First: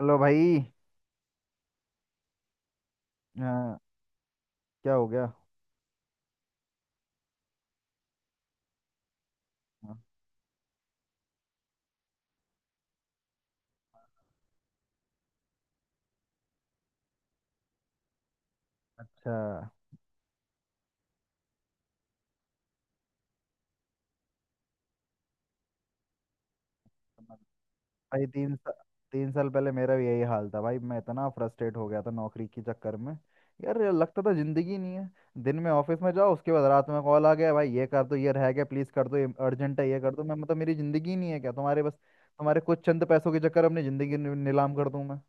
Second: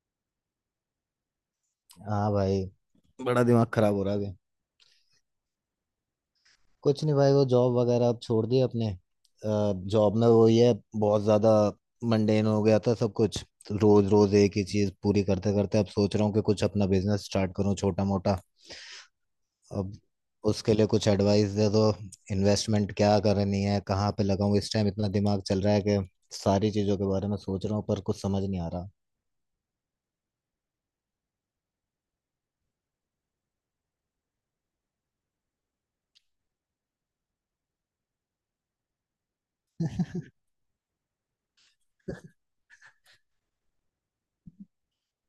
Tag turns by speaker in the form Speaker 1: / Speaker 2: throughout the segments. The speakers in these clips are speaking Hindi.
Speaker 1: हेलो भाई।
Speaker 2: हाँ भाई। बड़ा दिमाग
Speaker 1: हाँ,
Speaker 2: खराब हो रहा है अभी।
Speaker 1: क्या हो गया?
Speaker 2: कुछ नहीं भाई, वो जॉब वगैरह अब छोड़ दी अपने।
Speaker 1: हाँ।
Speaker 2: जॉब में वो ये बहुत ज्यादा मंडेन हो गया था सब कुछ। रोज रोज एक ही चीज पूरी करते करते अब सोच रहा हूँ कि कुछ अपना बिजनेस स्टार्ट करूँ छोटा मोटा।
Speaker 1: अच्छा।
Speaker 2: अब उसके लिए कुछ एडवाइस दे दो। इन्वेस्टमेंट क्या करनी है, कहाँ पे लगाऊं। इस टाइम इतना दिमाग चल रहा है कि सारी चीजों के बारे में सोच रहा हूँ पर कुछ
Speaker 1: भाई
Speaker 2: समझ नहीं आ रहा।
Speaker 1: 3 साल पहले मेरा भी यही हाल था भाई। मैं इतना फ्रस्ट्रेट हो गया था नौकरी के चक्कर में। यार, ये लगता था जिंदगी ही नहीं है। दिन में ऑफिस में जाओ, उसके बाद रात में कॉल आ गया, भाई ये कर दो, ये रह गया, प्लीज कर दो, ये अर्जेंट है, ये कर दो। मैं मतलब मेरी जिंदगी ही नहीं है क्या? तुम्हारे बस तुम्हारे कुछ चंद पैसों के चक्कर में अपनी जिंदगी नीलाम कर दूं मैं?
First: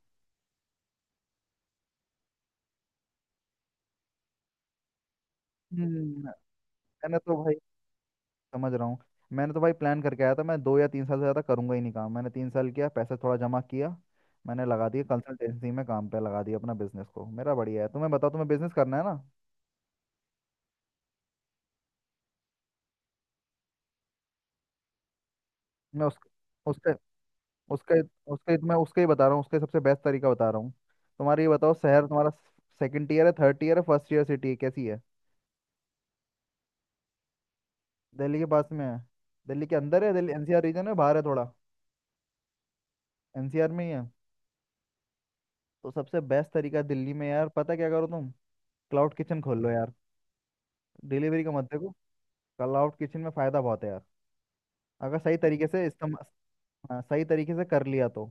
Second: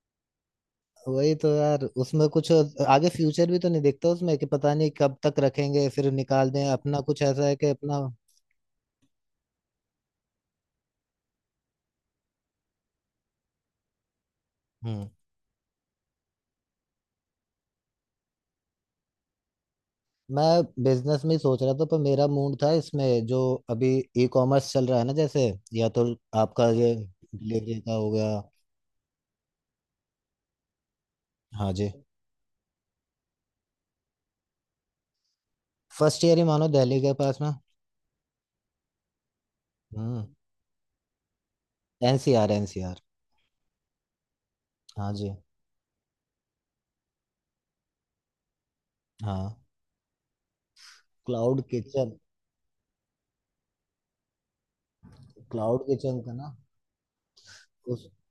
Speaker 2: वही तो यार, उसमें कुछ आगे फ्यूचर भी तो नहीं देखता उसमें, कि पता नहीं कब तक रखेंगे, फिर
Speaker 1: हम्म।
Speaker 2: निकाल दें, अपना
Speaker 1: मैंने
Speaker 2: कुछ
Speaker 1: तो
Speaker 2: ऐसा
Speaker 1: भाई
Speaker 2: है कि अपना।
Speaker 1: समझ रहा हूँ। मैंने तो भाई प्लान करके आया था, मैं 2 या 3 साल से ज़्यादा करूंगा ही नहीं काम। मैंने 3 साल किया, पैसे थोड़ा जमा किया। मैंने लगा दिया
Speaker 2: हम्म।
Speaker 1: कंसल्टेंसी में, काम पे लगा दिया अपना बिजनेस को। मेरा बढ़िया है, तुम्हें बताओ। तुम्हें बिजनेस करना है ना?
Speaker 2: मैं बिजनेस में ही सोच रहा था, पर मेरा मूड था इसमें जो अभी ई कॉमर्स चल रहा है ना, जैसे या
Speaker 1: मैं
Speaker 2: तो
Speaker 1: उस
Speaker 2: आपका
Speaker 1: उसके
Speaker 2: ये डिलीवरी का
Speaker 1: उसके
Speaker 2: हो गया।
Speaker 1: मैं उसके ही बता रहा हूँ। उसके सबसे बेस्ट तरीका बता रहा हूँ। तुम्हारा ये
Speaker 2: हाँ
Speaker 1: बताओ,
Speaker 2: जी।
Speaker 1: शहर तुम्हारा सेकंड ईयर है, थर्ड ईयर है, फर्स्ट ईयर सिटी है, कैसी है?
Speaker 2: फर्स्ट ईयर ही मानो, दिल्ली के पास में।
Speaker 1: दिल्ली के पास में है? दिल्ली के अंदर है,
Speaker 2: हम्म।
Speaker 1: दिल्ली एनसीआर रीजन है, बाहर है थोड़ा?
Speaker 2: NCR NCR.
Speaker 1: एनसीआर में ही है।
Speaker 2: हाँ जी।
Speaker 1: तो सबसे बेस्ट तरीका दिल्ली में, यार पता क्या करो तुम, क्लाउड किचन
Speaker 2: हाँ।
Speaker 1: खोल लो यार। डिलीवरी का मत
Speaker 2: क्लाउड
Speaker 1: देखो।
Speaker 2: किचन।
Speaker 1: कल आउट किचन में फायदा बहुत है यार, अगर सही तरीके से
Speaker 2: क्लाउड किचन
Speaker 1: इस्तेमाल।
Speaker 2: का ना।
Speaker 1: हाँ, सही तरीके से कर लिया
Speaker 2: उस
Speaker 1: तो।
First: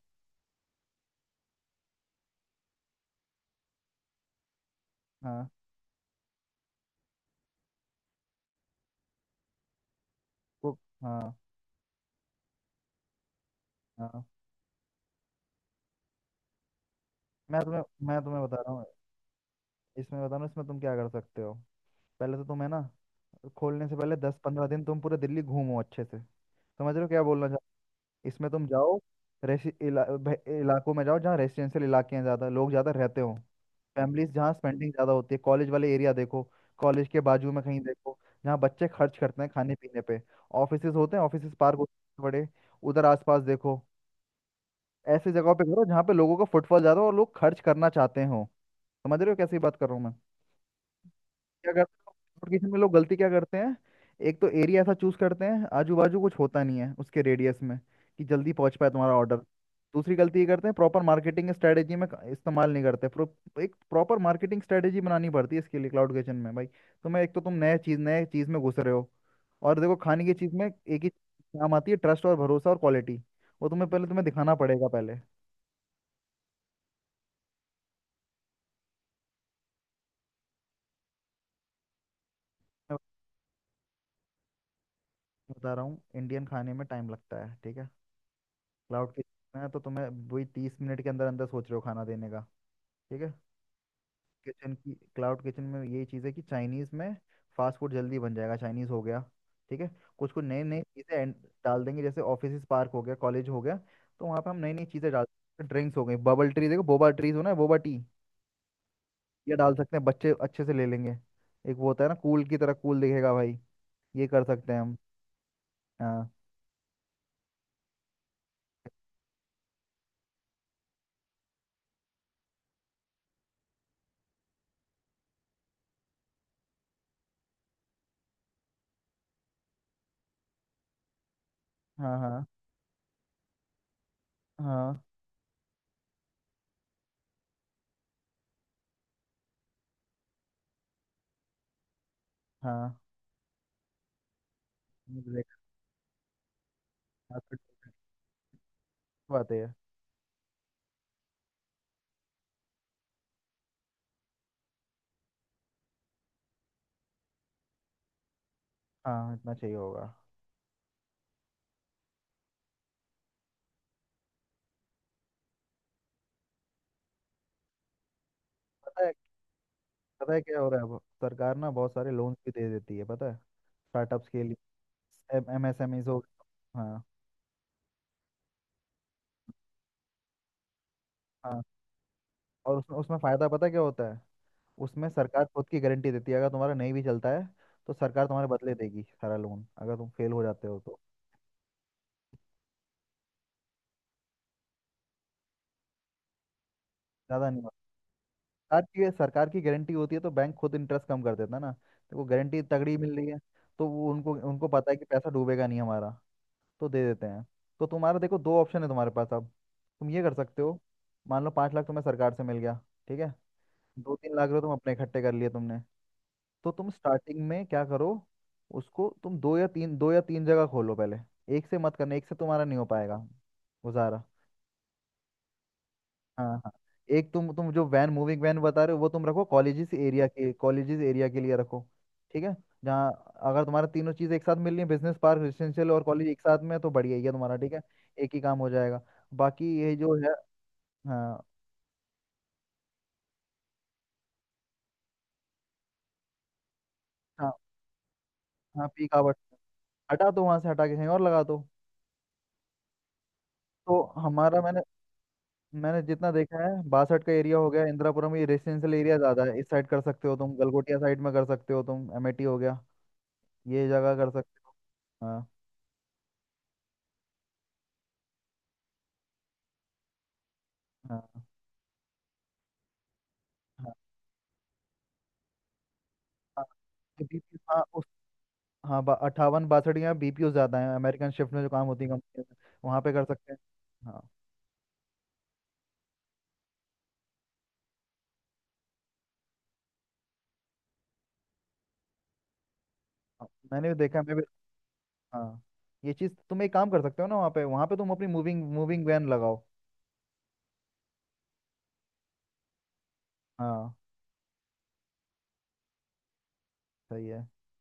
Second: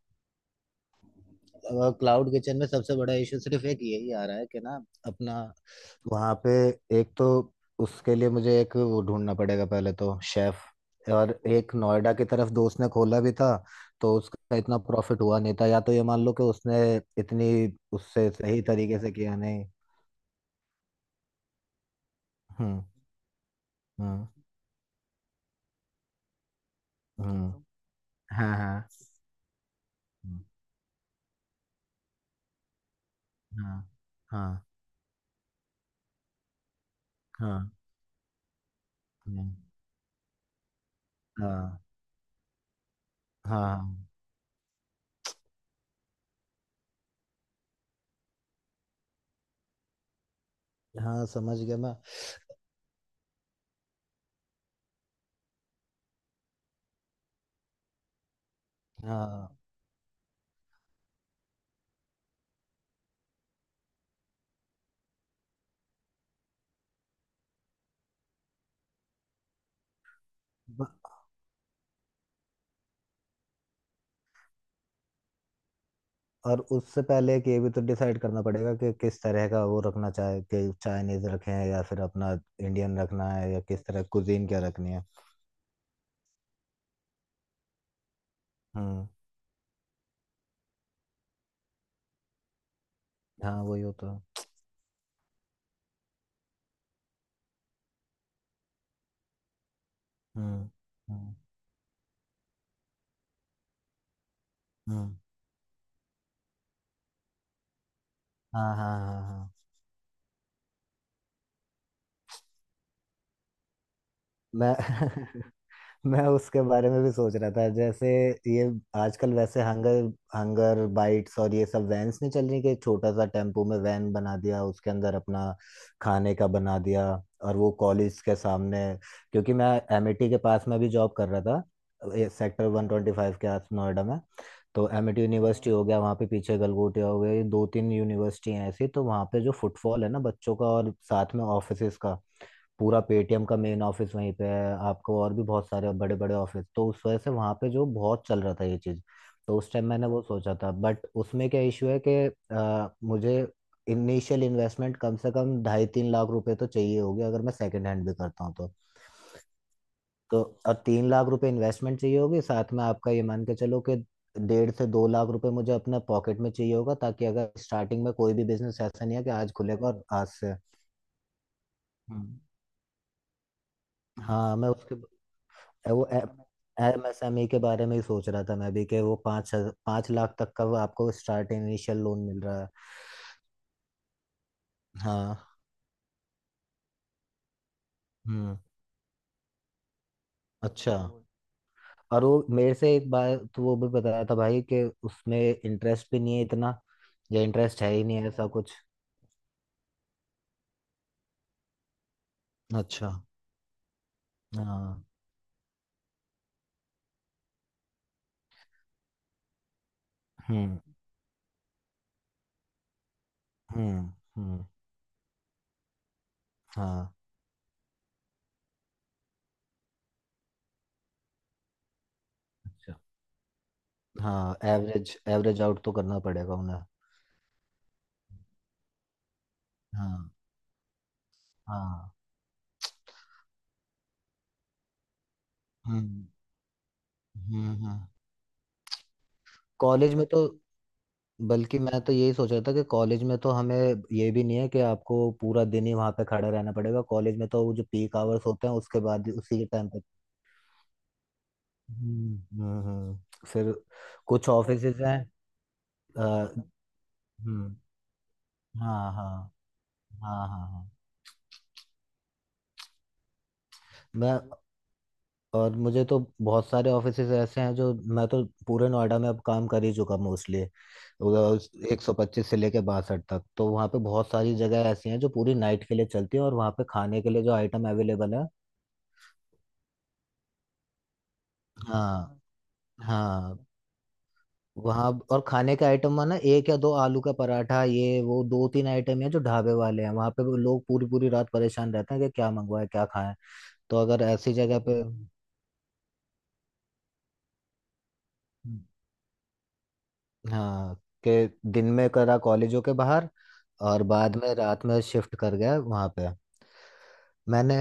Speaker 2: क्लाउड किचन में सबसे बड़ा इशू सिर्फ एक यही आ रहा है कि ना अपना,
Speaker 1: हाँ,
Speaker 2: वहाँ पे एक तो उसके लिए मुझे एक वो ढूंढना पड़ेगा, पहले तो शेफ।
Speaker 1: कुक, हाँ
Speaker 2: और एक नोएडा की तरफ दोस्त ने खोला भी था, तो
Speaker 1: हाँ।
Speaker 2: उसका इतना प्रॉफिट हुआ नहीं था। या तो ये मान लो कि उसने इतनी
Speaker 1: मैं तुम्हें मैं
Speaker 2: उससे
Speaker 1: तुम्हें बता
Speaker 2: सही
Speaker 1: रहा हूँ,
Speaker 2: तरीके से किया नहीं।
Speaker 1: इसमें तुम क्या कर सकते हो। पहले तो तुम्हें ना
Speaker 2: हम्म।
Speaker 1: खोलने से पहले
Speaker 2: हम्म।
Speaker 1: 10-15 दिन तुम पूरे दिल्ली घूमो अच्छे से। समझ रहे हो क्या बोलना
Speaker 2: हम्म।
Speaker 1: चाह? इसमें
Speaker 2: हाँ
Speaker 1: तुम
Speaker 2: हाँ
Speaker 1: जाओ, इलाकों में जाओ जहाँ रेसिडेंशियल इलाके हैं, ज़्यादा लोग ज़्यादा रहते हो।
Speaker 2: हाँ
Speaker 1: फैमिलीज जहाँ
Speaker 2: हाँ
Speaker 1: स्पेंडिंग ज़्यादा होती है, कॉलेज वाले एरिया देखो। कॉलेज के बाजू में
Speaker 2: हाँ
Speaker 1: कहीं देखो, जहाँ बच्चे खर्च करते हैं खाने पीने पे। ऑफिसेज होते हैं, ऑफिसेज पार्क
Speaker 2: हाँ
Speaker 1: होते हैं बड़े, उधर आसपास देखो।
Speaker 2: हाँ
Speaker 1: ऐसी जगहों पे करो जहाँ पे लोगों का फुटफॉल ज़्यादा हो और लोग खर्च करना चाहते हो। समझ रहे हो कैसी बात कर रहा हूँ मैं?
Speaker 2: हाँ हाँ, समझ
Speaker 1: क्या
Speaker 2: गया
Speaker 1: करते
Speaker 2: मैं।
Speaker 1: हैं, नोटिफिकेशन में लोग गलती क्या करते हैं? एक तो एरिया ऐसा चूज करते हैं, आजू बाजू कुछ होता नहीं है उसके रेडियस में, कि जल्दी पहुंच पाए तुम्हारा ऑर्डर।
Speaker 2: हाँ।
Speaker 1: दूसरी गलती ये करते हैं, प्रॉपर मार्केटिंग स्ट्रेटेजी में इस्तेमाल नहीं करते। एक प्रॉपर मार्केटिंग स्ट्रेटेजी बनानी पड़ती है इसके लिए क्लाउड किचन में भाई। तुम्हें एक तो तुम नए चीज़ में घुस रहे हो। और देखो, खाने की चीज़ में एक ही काम आती है, ट्रस्ट और भरोसा और क्वालिटी। वो तुम्हें दिखाना पड़ेगा पहले।
Speaker 2: और उससे पहले कि ये भी तो डिसाइड करना पड़ेगा कि किस तरह का वो रखना चाहे, कि चाइनीज रखें या फिर अपना
Speaker 1: मैं
Speaker 2: इंडियन रखना है, या किस तरह कुजीन क्या रखनी है।
Speaker 1: बता रहा हूँ, इंडियन खाने में टाइम लगता है, ठीक है।
Speaker 2: हम्म।
Speaker 1: क्लाउड किचन है तो तुम्हें वही 30 मिनट के अंदर अंदर सोच रहे हो खाना देने का, ठीक है।
Speaker 2: हाँ वही होता है।
Speaker 1: किचन की क्लाउड किचन में यही चीज़ है कि चाइनीज़ में फास्ट फूड जल्दी बन जाएगा, चाइनीज़ हो गया, ठीक है। कुछ कुछ नई
Speaker 2: हम्म
Speaker 1: नई चीज़ें
Speaker 2: हम्म
Speaker 1: डाल देंगे, जैसे ऑफिस पार्क हो गया, कॉलेज हो गया, तो वहाँ पे हम नई नई चीज़ें
Speaker 2: हम्म,
Speaker 1: डाल सकते हैं। ड्रिंक्स हो गई, बबल ट्री देखो, बोबा ट्रीज हो ना, बोबा टी
Speaker 2: हाँ हाँ हाँ हाँ।
Speaker 1: ये डाल सकते हैं, बच्चे अच्छे से ले लेंगे। एक वो होता है ना, कूल की तरह, कूल दिखेगा भाई। ये कर सकते
Speaker 2: मैं
Speaker 1: हैं हम।
Speaker 2: मैं
Speaker 1: हाँ।
Speaker 2: उसके बारे में भी सोच रहा था, जैसे ये आजकल वैसे हंगर, हंगर बाइट्स और ये सब वैन्स नहीं चल रही, कि छोटा सा टेम्पो में वैन बना दिया, उसके अंदर अपना खाने का बना दिया, और वो कॉलेज के सामने। क्योंकि मैं एमिटी के पास में भी जॉब कर रहा
Speaker 1: हाँ
Speaker 2: था,
Speaker 1: हाँ
Speaker 2: सेक्टर 125 के आस नोएडा में। तो
Speaker 1: हाँ
Speaker 2: एमिटी यूनिवर्सिटी हो गया, वहाँ पे पीछे गलगोटिया हो गया, ये 2-3 यूनिवर्सिटी हैं ऐसी। तो वहाँ पे जो फुटफॉल है ना बच्चों का, और साथ में ऑफिसेज का,
Speaker 1: हाँ।
Speaker 2: पूरा पेटीएम का मेन ऑफिस वहीं पे है आपको, और भी
Speaker 1: ब्रेक।
Speaker 2: बहुत सारे बड़े बड़े ऑफिस। तो उस वजह से
Speaker 1: हाँ,
Speaker 2: वहाँ
Speaker 1: फिर
Speaker 2: पे जो बहुत चल रहा था ये चीज़।
Speaker 1: तो आते
Speaker 2: तो उस
Speaker 1: हैं।
Speaker 2: टाइम मैंने वो सोचा था, बट उसमें क्या इशू है कि मुझे इनिशियल इन्वेस्टमेंट कम से कम 2.5-3 लाख रुपए तो चाहिए होगी, अगर मैं सेकंड हैंड भी करता हूँ तो।
Speaker 1: हाँ, इतना चाहिए होगा।
Speaker 2: तो और 3 लाख रुपए इन्वेस्टमेंट चाहिए होगी, साथ में आपका ये मान के चलो कि 1.5 से 2 लाख रुपए मुझे अपने पॉकेट में चाहिए होगा, ताकि अगर स्टार्टिंग में कोई भी बिजनेस
Speaker 1: पता
Speaker 2: ऐसा
Speaker 1: है,
Speaker 2: नहीं है कि आज खुलेगा और आज
Speaker 1: पता है
Speaker 2: से।
Speaker 1: क्या हो रहा है, अब सरकार ना बहुत सारे लोन्स
Speaker 2: हम्म।
Speaker 1: भी दे देती है, पता है, स्टार्टअप्स के लिए
Speaker 2: हाँ मैं उसके ए-
Speaker 1: एमएसएमई
Speaker 2: वो
Speaker 1: हो। हाँ।
Speaker 2: एमएसएमई के बारे में ही सोच रहा था मैं भी, कि वो 5 लाख तक का वो आपको स्टार्ट
Speaker 1: हाँ
Speaker 2: इनिशियल लोन मिल रहा है।
Speaker 1: और उसमें उसमें फ़ायदा पता है क्या होता है? उसमें
Speaker 2: हाँ।
Speaker 1: सरकार खुद की गारंटी देती है, अगर तुम्हारा नहीं भी चलता है तो सरकार तुम्हारे
Speaker 2: हम्म।
Speaker 1: बदले देगी सारा लोन, अगर तुम फेल हो जाते हो
Speaker 2: अच्छा।
Speaker 1: तो।
Speaker 2: और वो मेरे से एक बार तो वो भी बताया था भाई कि उसमें इंटरेस्ट भी नहीं है इतना, या
Speaker 1: ज़्यादा नहीं होता।
Speaker 2: इंटरेस्ट है ही नहीं, ऐसा कुछ।
Speaker 1: सरकार की गारंटी होती है तो बैंक खुद इंटरेस्ट कम कर देता है ना। तो वो गारंटी तगड़ी
Speaker 2: अच्छा।
Speaker 1: मिल रही है। तो वो उनको उनको पता है
Speaker 2: हाँ।
Speaker 1: कि पैसा डूबेगा नहीं हमारा, तो दे देते हैं। तो तुम्हारा देखो, दो ऑप्शन है तुम्हारे पास अब। तुम ये कर सकते हो,
Speaker 2: हम्म।
Speaker 1: मान लो 5 लाख तुम्हें सरकार से मिल गया, ठीक है।
Speaker 2: हम्म।
Speaker 1: 2-3 लाख रुपए
Speaker 2: हम्म।
Speaker 1: तुम अपने इकट्ठे कर लिए तुमने। तो तुम
Speaker 2: हाँ।
Speaker 1: स्टार्टिंग में क्या करो, उसको तुम दो या तीन जगह खोलो पहले। एक से मत करना, एक से तुम्हारा नहीं हो
Speaker 2: अच्छा।
Speaker 1: पाएगा गुजारा।
Speaker 2: हाँ एवरेज एवरेज आउट तो करना
Speaker 1: हाँ
Speaker 2: पड़ेगा
Speaker 1: हाँ।
Speaker 2: उन्हें।
Speaker 1: एक तुम जो वैन, मूविंग वैन बता रहे हो, वो तुम रखो
Speaker 2: हाँ
Speaker 1: कॉलेजेस एरिया के लिए रखो,
Speaker 2: हाँ।
Speaker 1: ठीक है। जहाँ, अगर तुम्हारा तीनों चीज़ एक साथ मिल रही है, बिजनेस पार्क, रेजिडेंशियल और
Speaker 2: हम्म।
Speaker 1: कॉलेज एक साथ में है, तो बढ़िया ही है तुम्हारा, ठीक है।
Speaker 2: हम्म।
Speaker 1: एक ही काम हो जाएगा। बाकी ये
Speaker 2: कॉलेज
Speaker 1: जो
Speaker 2: में
Speaker 1: है।
Speaker 2: तो,
Speaker 1: हाँ।
Speaker 2: बल्कि मैं तो यही सोच रहा था कि कॉलेज में तो हमें ये भी नहीं है कि आपको पूरा दिन ही वहां पे खड़े रहना पड़ेगा। कॉलेज में
Speaker 1: हाँ,
Speaker 2: तो वो जो पीक आवर्स होते हैं
Speaker 1: हाँ
Speaker 2: उसके
Speaker 1: पीक
Speaker 2: बाद,
Speaker 1: आवर्स
Speaker 2: उसी के टाइम पे।
Speaker 1: हटा दो वहाँ से, हटा के कहीं और लगा दो।
Speaker 2: हम्म। हम्म हम्म। फिर
Speaker 1: तो
Speaker 2: कुछ
Speaker 1: हमारा, मैंने
Speaker 2: ऑफिसेज हैं।
Speaker 1: मैंने
Speaker 2: अ,
Speaker 1: जितना देखा है, 62 का एरिया हो
Speaker 2: हम्म।
Speaker 1: गया, इंदिरापुरम, ये रेजिडेंशियल
Speaker 2: हाँ
Speaker 1: एरिया
Speaker 2: हाँ
Speaker 1: ज़्यादा है, इस साइड कर सकते हो
Speaker 2: हाँ
Speaker 1: तुम,
Speaker 2: हाँ। हाँ।
Speaker 1: गलगोटिया साइड में कर सकते हो तुम, अमेठी हो गया, ये जगह कर
Speaker 2: मैं,
Speaker 1: सकते हो। हाँ
Speaker 2: और मुझे तो बहुत सारे ऑफिसेज ऐसे हैं जो मैं तो पूरे नोएडा में अब काम कर ही चुका मोस्टली।
Speaker 1: हाँ
Speaker 2: 125 से लेके 62 तक, तो वहाँ
Speaker 1: हाँ।
Speaker 2: पे बहुत सारी जगह ऐसी हैं जो पूरी नाइट के लिए चलती हैं, और वहाँ पे खाने के लिए जो
Speaker 1: बीपीओ, हाँ
Speaker 2: आइटम
Speaker 1: उस
Speaker 2: अवेलेबल है।
Speaker 1: हाँ 58, 62 या बीपीओ ज़्यादा है, अमेरिकन शिफ्ट में जो काम होती है
Speaker 2: हाँ।
Speaker 1: कंपनी में, वहाँ पे कर सकते हैं।
Speaker 2: हाँ।
Speaker 1: हाँ।
Speaker 2: वहाँ और खाने का आइटम माना एक या दो आलू का पराठा, ये वो दो तीन आइटम है जो ढाबे वाले हैं वहाँ पे। वो लोग पूरी पूरी रात परेशान रहते हैं कि क्या मंगवाए क्या खाएं।
Speaker 1: हाँ, मैंने भी
Speaker 2: तो
Speaker 1: देखा
Speaker 2: अगर
Speaker 1: है, मैं भी।
Speaker 2: ऐसी जगह पे।
Speaker 1: हाँ, ये चीज़ तुम एक काम कर सकते हो ना, वहाँ पे तुम अपनी मूविंग मूविंग वैन लगाओ।
Speaker 2: हाँ, कि दिन में करा कॉलेजों के बाहर,
Speaker 1: हाँ
Speaker 2: और बाद में रात में शिफ्ट कर गया वहाँ पे।
Speaker 1: सही है।
Speaker 2: मैंने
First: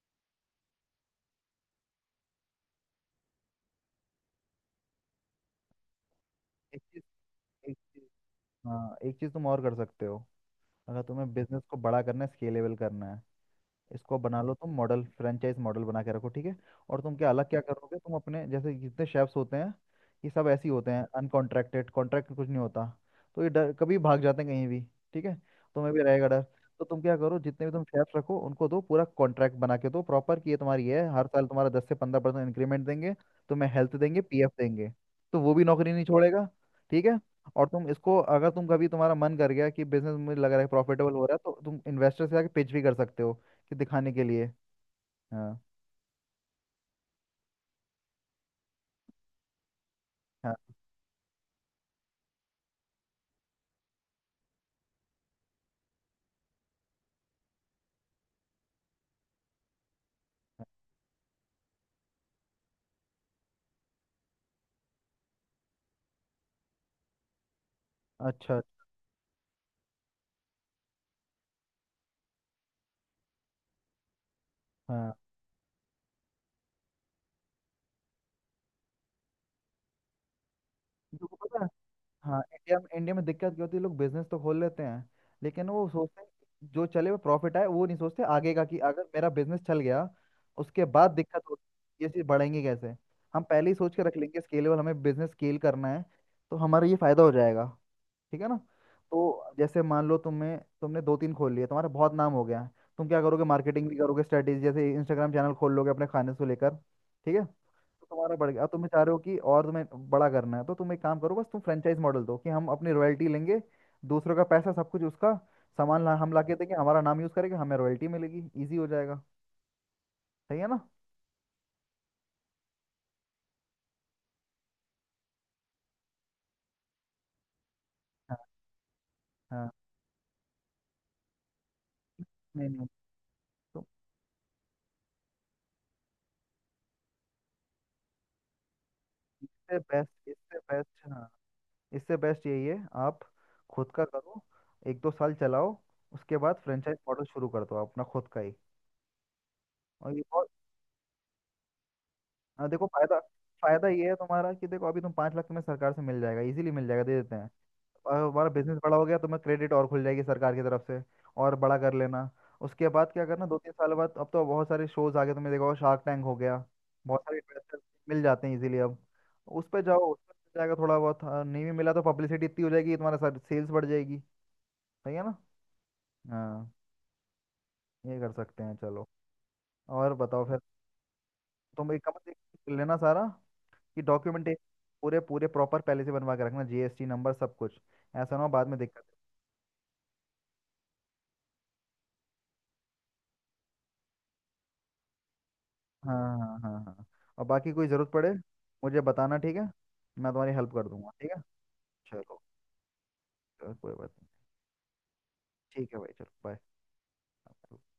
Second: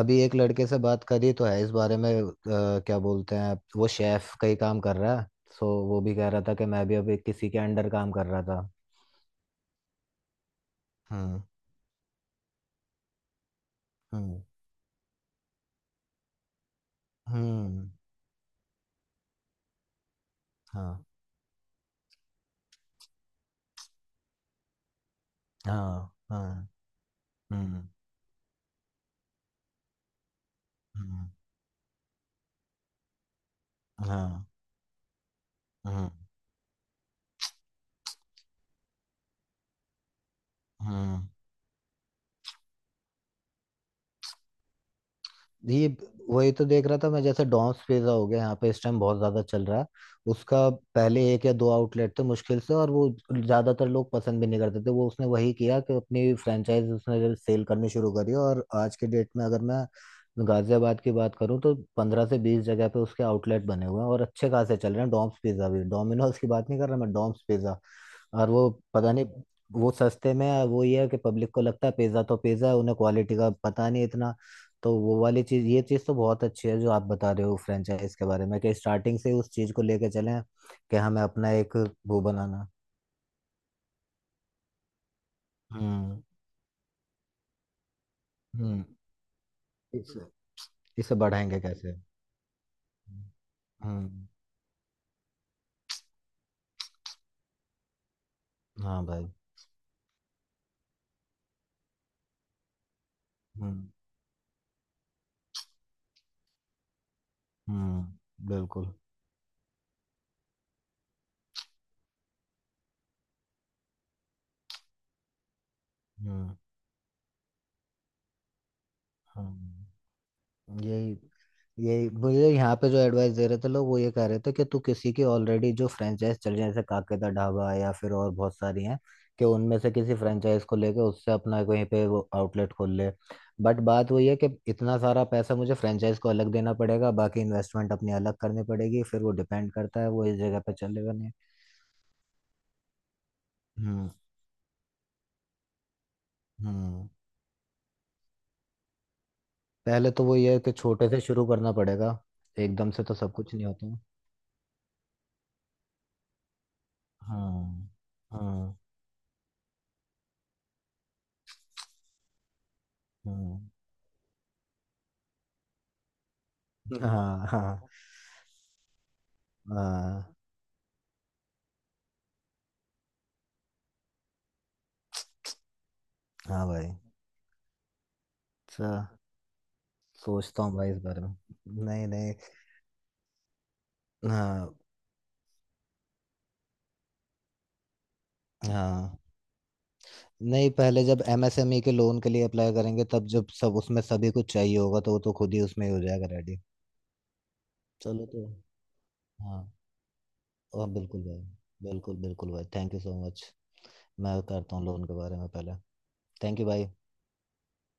Speaker 2: अभी एक लड़के से बात करी तो है इस बारे में, क्या बोलते हैं, वो शेफ का ही काम कर रहा है। सो वो भी कह रहा था कि
Speaker 1: एक
Speaker 2: मैं भी
Speaker 1: चीज़,
Speaker 2: अभी किसी के
Speaker 1: एक
Speaker 2: अंडर
Speaker 1: चीज़,
Speaker 2: काम कर रहा था।
Speaker 1: हाँ एक चीज़ तुम और कर सकते हो, अगर तुम्हें
Speaker 2: हम्म।
Speaker 1: बिजनेस को बड़ा करना है, स्केलेबल करना है। इसको
Speaker 2: हम्म।
Speaker 1: बना लो तुम मॉडल, फ्रेंचाइज मॉडल बना के रखो, ठीक है। और तुम क्या अलग क्या
Speaker 2: हम्म।
Speaker 1: करोगे, तुम अपने जैसे जितने शेफ्स होते हैं ये सब ऐसे ही होते
Speaker 2: हाँ
Speaker 1: हैं अनकॉन्ट्रैक्टेड, कॉन्ट्रैक्ट कुछ नहीं होता। तो ये डर कभी भाग जाते हैं कहीं भी, ठीक है। तुम्हें भी
Speaker 2: हाँ
Speaker 1: रहेगा डर।
Speaker 2: हाँ।
Speaker 1: तो तुम क्या करो, जितने भी तुम
Speaker 2: हम्म।
Speaker 1: शेफ्स रखो उनको दो पूरा कॉन्ट्रैक्ट बना के दो प्रॉपर, कि ये तुम्हारी है, हर
Speaker 2: हम्म।
Speaker 1: साल तुम्हारा 10 से 15% इंक्रीमेंट देंगे, तुम्हें हेल्थ देंगे,
Speaker 2: हाँ।
Speaker 1: पीएफ देंगे। तो वो भी नौकरी नहीं
Speaker 2: हम्म।
Speaker 1: छोड़ेगा, ठीक है। और तुम इसको, अगर तुम कभी तुम्हारा मन कर गया कि बिजनेस मुझे लग रहा है प्रॉफिटेबल हो
Speaker 2: हम्म।
Speaker 1: रहा है, तो तुम इन्वेस्टर से आके पिच भी कर सकते हो, कि दिखाने के लिए। हाँ
Speaker 2: ये, वही तो देख रहा था मैं, जैसे डॉम्स पिज्जा हो गया यहाँ पे इस टाइम बहुत ज्यादा चल रहा है।
Speaker 1: हाँ।
Speaker 2: उसका पहले एक या दो आउटलेट थे मुश्किल से, और वो ज्यादातर लोग पसंद भी नहीं करते थे। वो उसने वही किया कि अपनी फ्रेंचाइज उसने सेल करनी शुरू करी, और आज के डेट में अगर मैं गाजियाबाद की बात करूँ तो 15 से 20 जगह पे उसके आउटलेट बने हुए हैं, और अच्छे खासे चल रहे हैं। डॉम्स पिज्जा, भी डोमिनोज की बात नहीं कर रहा मैं, डॉम्स पिज्जा। और
Speaker 1: अच्छा।
Speaker 2: वो पता नहीं, वो सस्ते में है, वो ये है कि पब्लिक को लगता है पिज्जा तो पिज्जा है, उन्हें क्वालिटी का पता नहीं इतना। तो
Speaker 1: हाँ,
Speaker 2: वो वाली चीज, ये चीज तो बहुत अच्छी है जो आप बता रहे हो फ्रेंचाइज के बारे में, कि स्टार्टिंग से उस चीज को लेके चलें कि हमें
Speaker 1: तुमको
Speaker 2: अपना
Speaker 1: पता है,
Speaker 2: एक वो
Speaker 1: हाँ
Speaker 2: बनाना।
Speaker 1: इंडिया में दिक्कत क्या होती है, लोग बिजनेस तो खोल लेते हैं, लेकिन वो सोचते
Speaker 2: हम्म।
Speaker 1: हैं कि जो चले वो प्रॉफिट आए। वो नहीं सोचते आगे का कि
Speaker 2: हम्म।
Speaker 1: अगर मेरा बिजनेस चल गया,
Speaker 2: इसे,
Speaker 1: उसके बाद
Speaker 2: इसे
Speaker 1: दिक्कत
Speaker 2: बढ़ाएंगे कैसे।
Speaker 1: होगी, ये चीज़ बढ़ेंगी कैसे। हम पहले ही सोच के रख
Speaker 2: हम्म।
Speaker 1: लेंगे स्केलेबल, हमें बिजनेस स्केल करना है, तो हमारा ये फायदा हो जाएगा, ठीक है ना।
Speaker 2: हाँ भाई।
Speaker 1: तो जैसे मान लो तुम्हें, तुमने दो तीन खोल लिए, तुम्हारा बहुत नाम हो गया है, तुम क्या करोगे,
Speaker 2: हम्म।
Speaker 1: मार्केटिंग भी करोगे स्ट्रेटेजी, जैसे इंस्टाग्राम चैनल खोल लोगे अपने खाने से लेकर, ठीक है। तो तुम्हारा बढ़ गया, अब तुम्हें
Speaker 2: बिल्कुल।
Speaker 1: चाह रहे हो कि और तुम्हें बड़ा करना है, तो तुम एक काम करो बस, तुम फ्रेंचाइज मॉडल दो, कि हम अपनी रॉयल्टी लेंगे, दूसरों का पैसा, सब कुछ उसका, सामान ला, हम ला के
Speaker 2: हम्म।
Speaker 1: देंगे, हमारा नाम यूज करेंगे, हमें रॉयल्टी मिलेगी, इजी हो जाएगा,
Speaker 2: हम्म।
Speaker 1: सही है ना।
Speaker 2: यही, यही मुझे यहाँ पे जो एडवाइस दे रहे थे लोग वो ये कह रहे थे कि तू किसी की ऑलरेडी जो फ्रेंचाइज चल रही है, जैसे काके दा ढाबा या फिर और
Speaker 1: हाँ
Speaker 2: बहुत सारी हैं, कि
Speaker 1: हाँ।
Speaker 2: उनमें से किसी फ्रेंचाइज को लेके उससे अपना कहीं पे वो
Speaker 1: नहीं
Speaker 2: आउटलेट
Speaker 1: नहीं,
Speaker 2: खोल ले। बट
Speaker 1: तो
Speaker 2: बात वही है कि इतना सारा पैसा मुझे फ्रेंचाइज को अलग देना पड़ेगा, बाकी इन्वेस्टमेंट अपनी अलग करनी पड़ेगी, फिर वो डिपेंड
Speaker 1: इससे
Speaker 2: करता है वो
Speaker 1: बेस्ट,
Speaker 2: इस
Speaker 1: इससे
Speaker 2: जगह पे
Speaker 1: बेस्ट,
Speaker 2: चलेगा
Speaker 1: हाँ
Speaker 2: नहीं।
Speaker 1: इससे बेस्ट यही है। आप खुद का
Speaker 2: हम्म।
Speaker 1: करो, 1-2 साल चलाओ, उसके बाद फ्रेंचाइज
Speaker 2: हम्म।
Speaker 1: मॉडल शुरू कर दो अपना खुद का ही।
Speaker 2: पहले
Speaker 1: और ये
Speaker 2: तो वो
Speaker 1: बहुत,
Speaker 2: ये है कि छोटे से शुरू करना पड़ेगा,
Speaker 1: हाँ, देखो
Speaker 2: एकदम से तो
Speaker 1: फायदा,
Speaker 2: सब कुछ नहीं
Speaker 1: फायदा
Speaker 2: होता।
Speaker 1: ये है तुम्हारा कि देखो अभी तुम 5 लाख तुम्हें सरकार से मिल जाएगा इजीली, मिल जाएगा, दे देते हैं।
Speaker 2: हम्म।
Speaker 1: और हमारा
Speaker 2: हम्म।
Speaker 1: बिजनेस बड़ा हो गया, तुम्हें क्रेडिट और खुल जाएगी सरकार की तरफ से, और बड़ा कर लेना। उसके बाद क्या करना, दो
Speaker 2: हम्म।
Speaker 1: तीन साल बाद अब तो बहुत सारे शोज आ गए, तुमने देखा होगा, शार्क टैंक हो गया, बहुत सारे
Speaker 2: हाँ
Speaker 1: इन्वेस्टर
Speaker 2: हाँ
Speaker 1: मिल जाते हैं इजीली अब। उस पर जाओ, उस
Speaker 2: हाँ।
Speaker 1: पर मिल जाएगा थोड़ा बहुत, हाँ, नहीं भी मिला तो पब्लिसिटी इतनी हो जाएगी तुम्हारा, सर सेल्स बढ़ जाएगी, सही है ना।
Speaker 2: हाँ
Speaker 1: हाँ।
Speaker 2: भाई।
Speaker 1: ये कर सकते हैं,
Speaker 2: अच्छा।
Speaker 1: चलो। और बताओ फिर।
Speaker 2: सोचता हूँ भाई इस बारे में।
Speaker 1: तुम एक
Speaker 2: नहीं
Speaker 1: काम
Speaker 2: नहीं।
Speaker 1: देख लेना सारा, कि डॉक्यूमेंटेशन
Speaker 2: हाँ।
Speaker 1: पूरे पूरे प्रॉपर पहले से बनवा के रखना, जीएसटी नंबर सब कुछ, ऐसा ना हो बाद में दिक्कत।
Speaker 2: हाँ, नहीं पहले जब एमएसएमई के लोन के लिए अप्लाई करेंगे, तब जब सब उसमें सभी कुछ चाहिए होगा, तो वो तो खुद ही उसमें हो
Speaker 1: हाँ
Speaker 2: जाएगा
Speaker 1: हाँ
Speaker 2: रेडी।
Speaker 1: हाँ हाँ हाँ। और बाकी कोई ज़रूरत
Speaker 2: चलो
Speaker 1: पड़े,
Speaker 2: तो।
Speaker 1: मुझे बताना, ठीक है,
Speaker 2: हाँ।
Speaker 1: मैं तुम्हारी हेल्प
Speaker 2: हाँ
Speaker 1: कर दूंगा,
Speaker 2: बिल्कुल
Speaker 1: ठीक है।
Speaker 2: भाई। बिल्कुल
Speaker 1: चलो,
Speaker 2: बिल्कुल भाई, थैंक यू सो मच।
Speaker 1: चलो, कोई बात नहीं।
Speaker 2: मैं करता हूँ लोन के बारे में पहले।
Speaker 1: ठीक है भाई, चलो।
Speaker 2: थैंक यू भाई।
Speaker 1: बाय।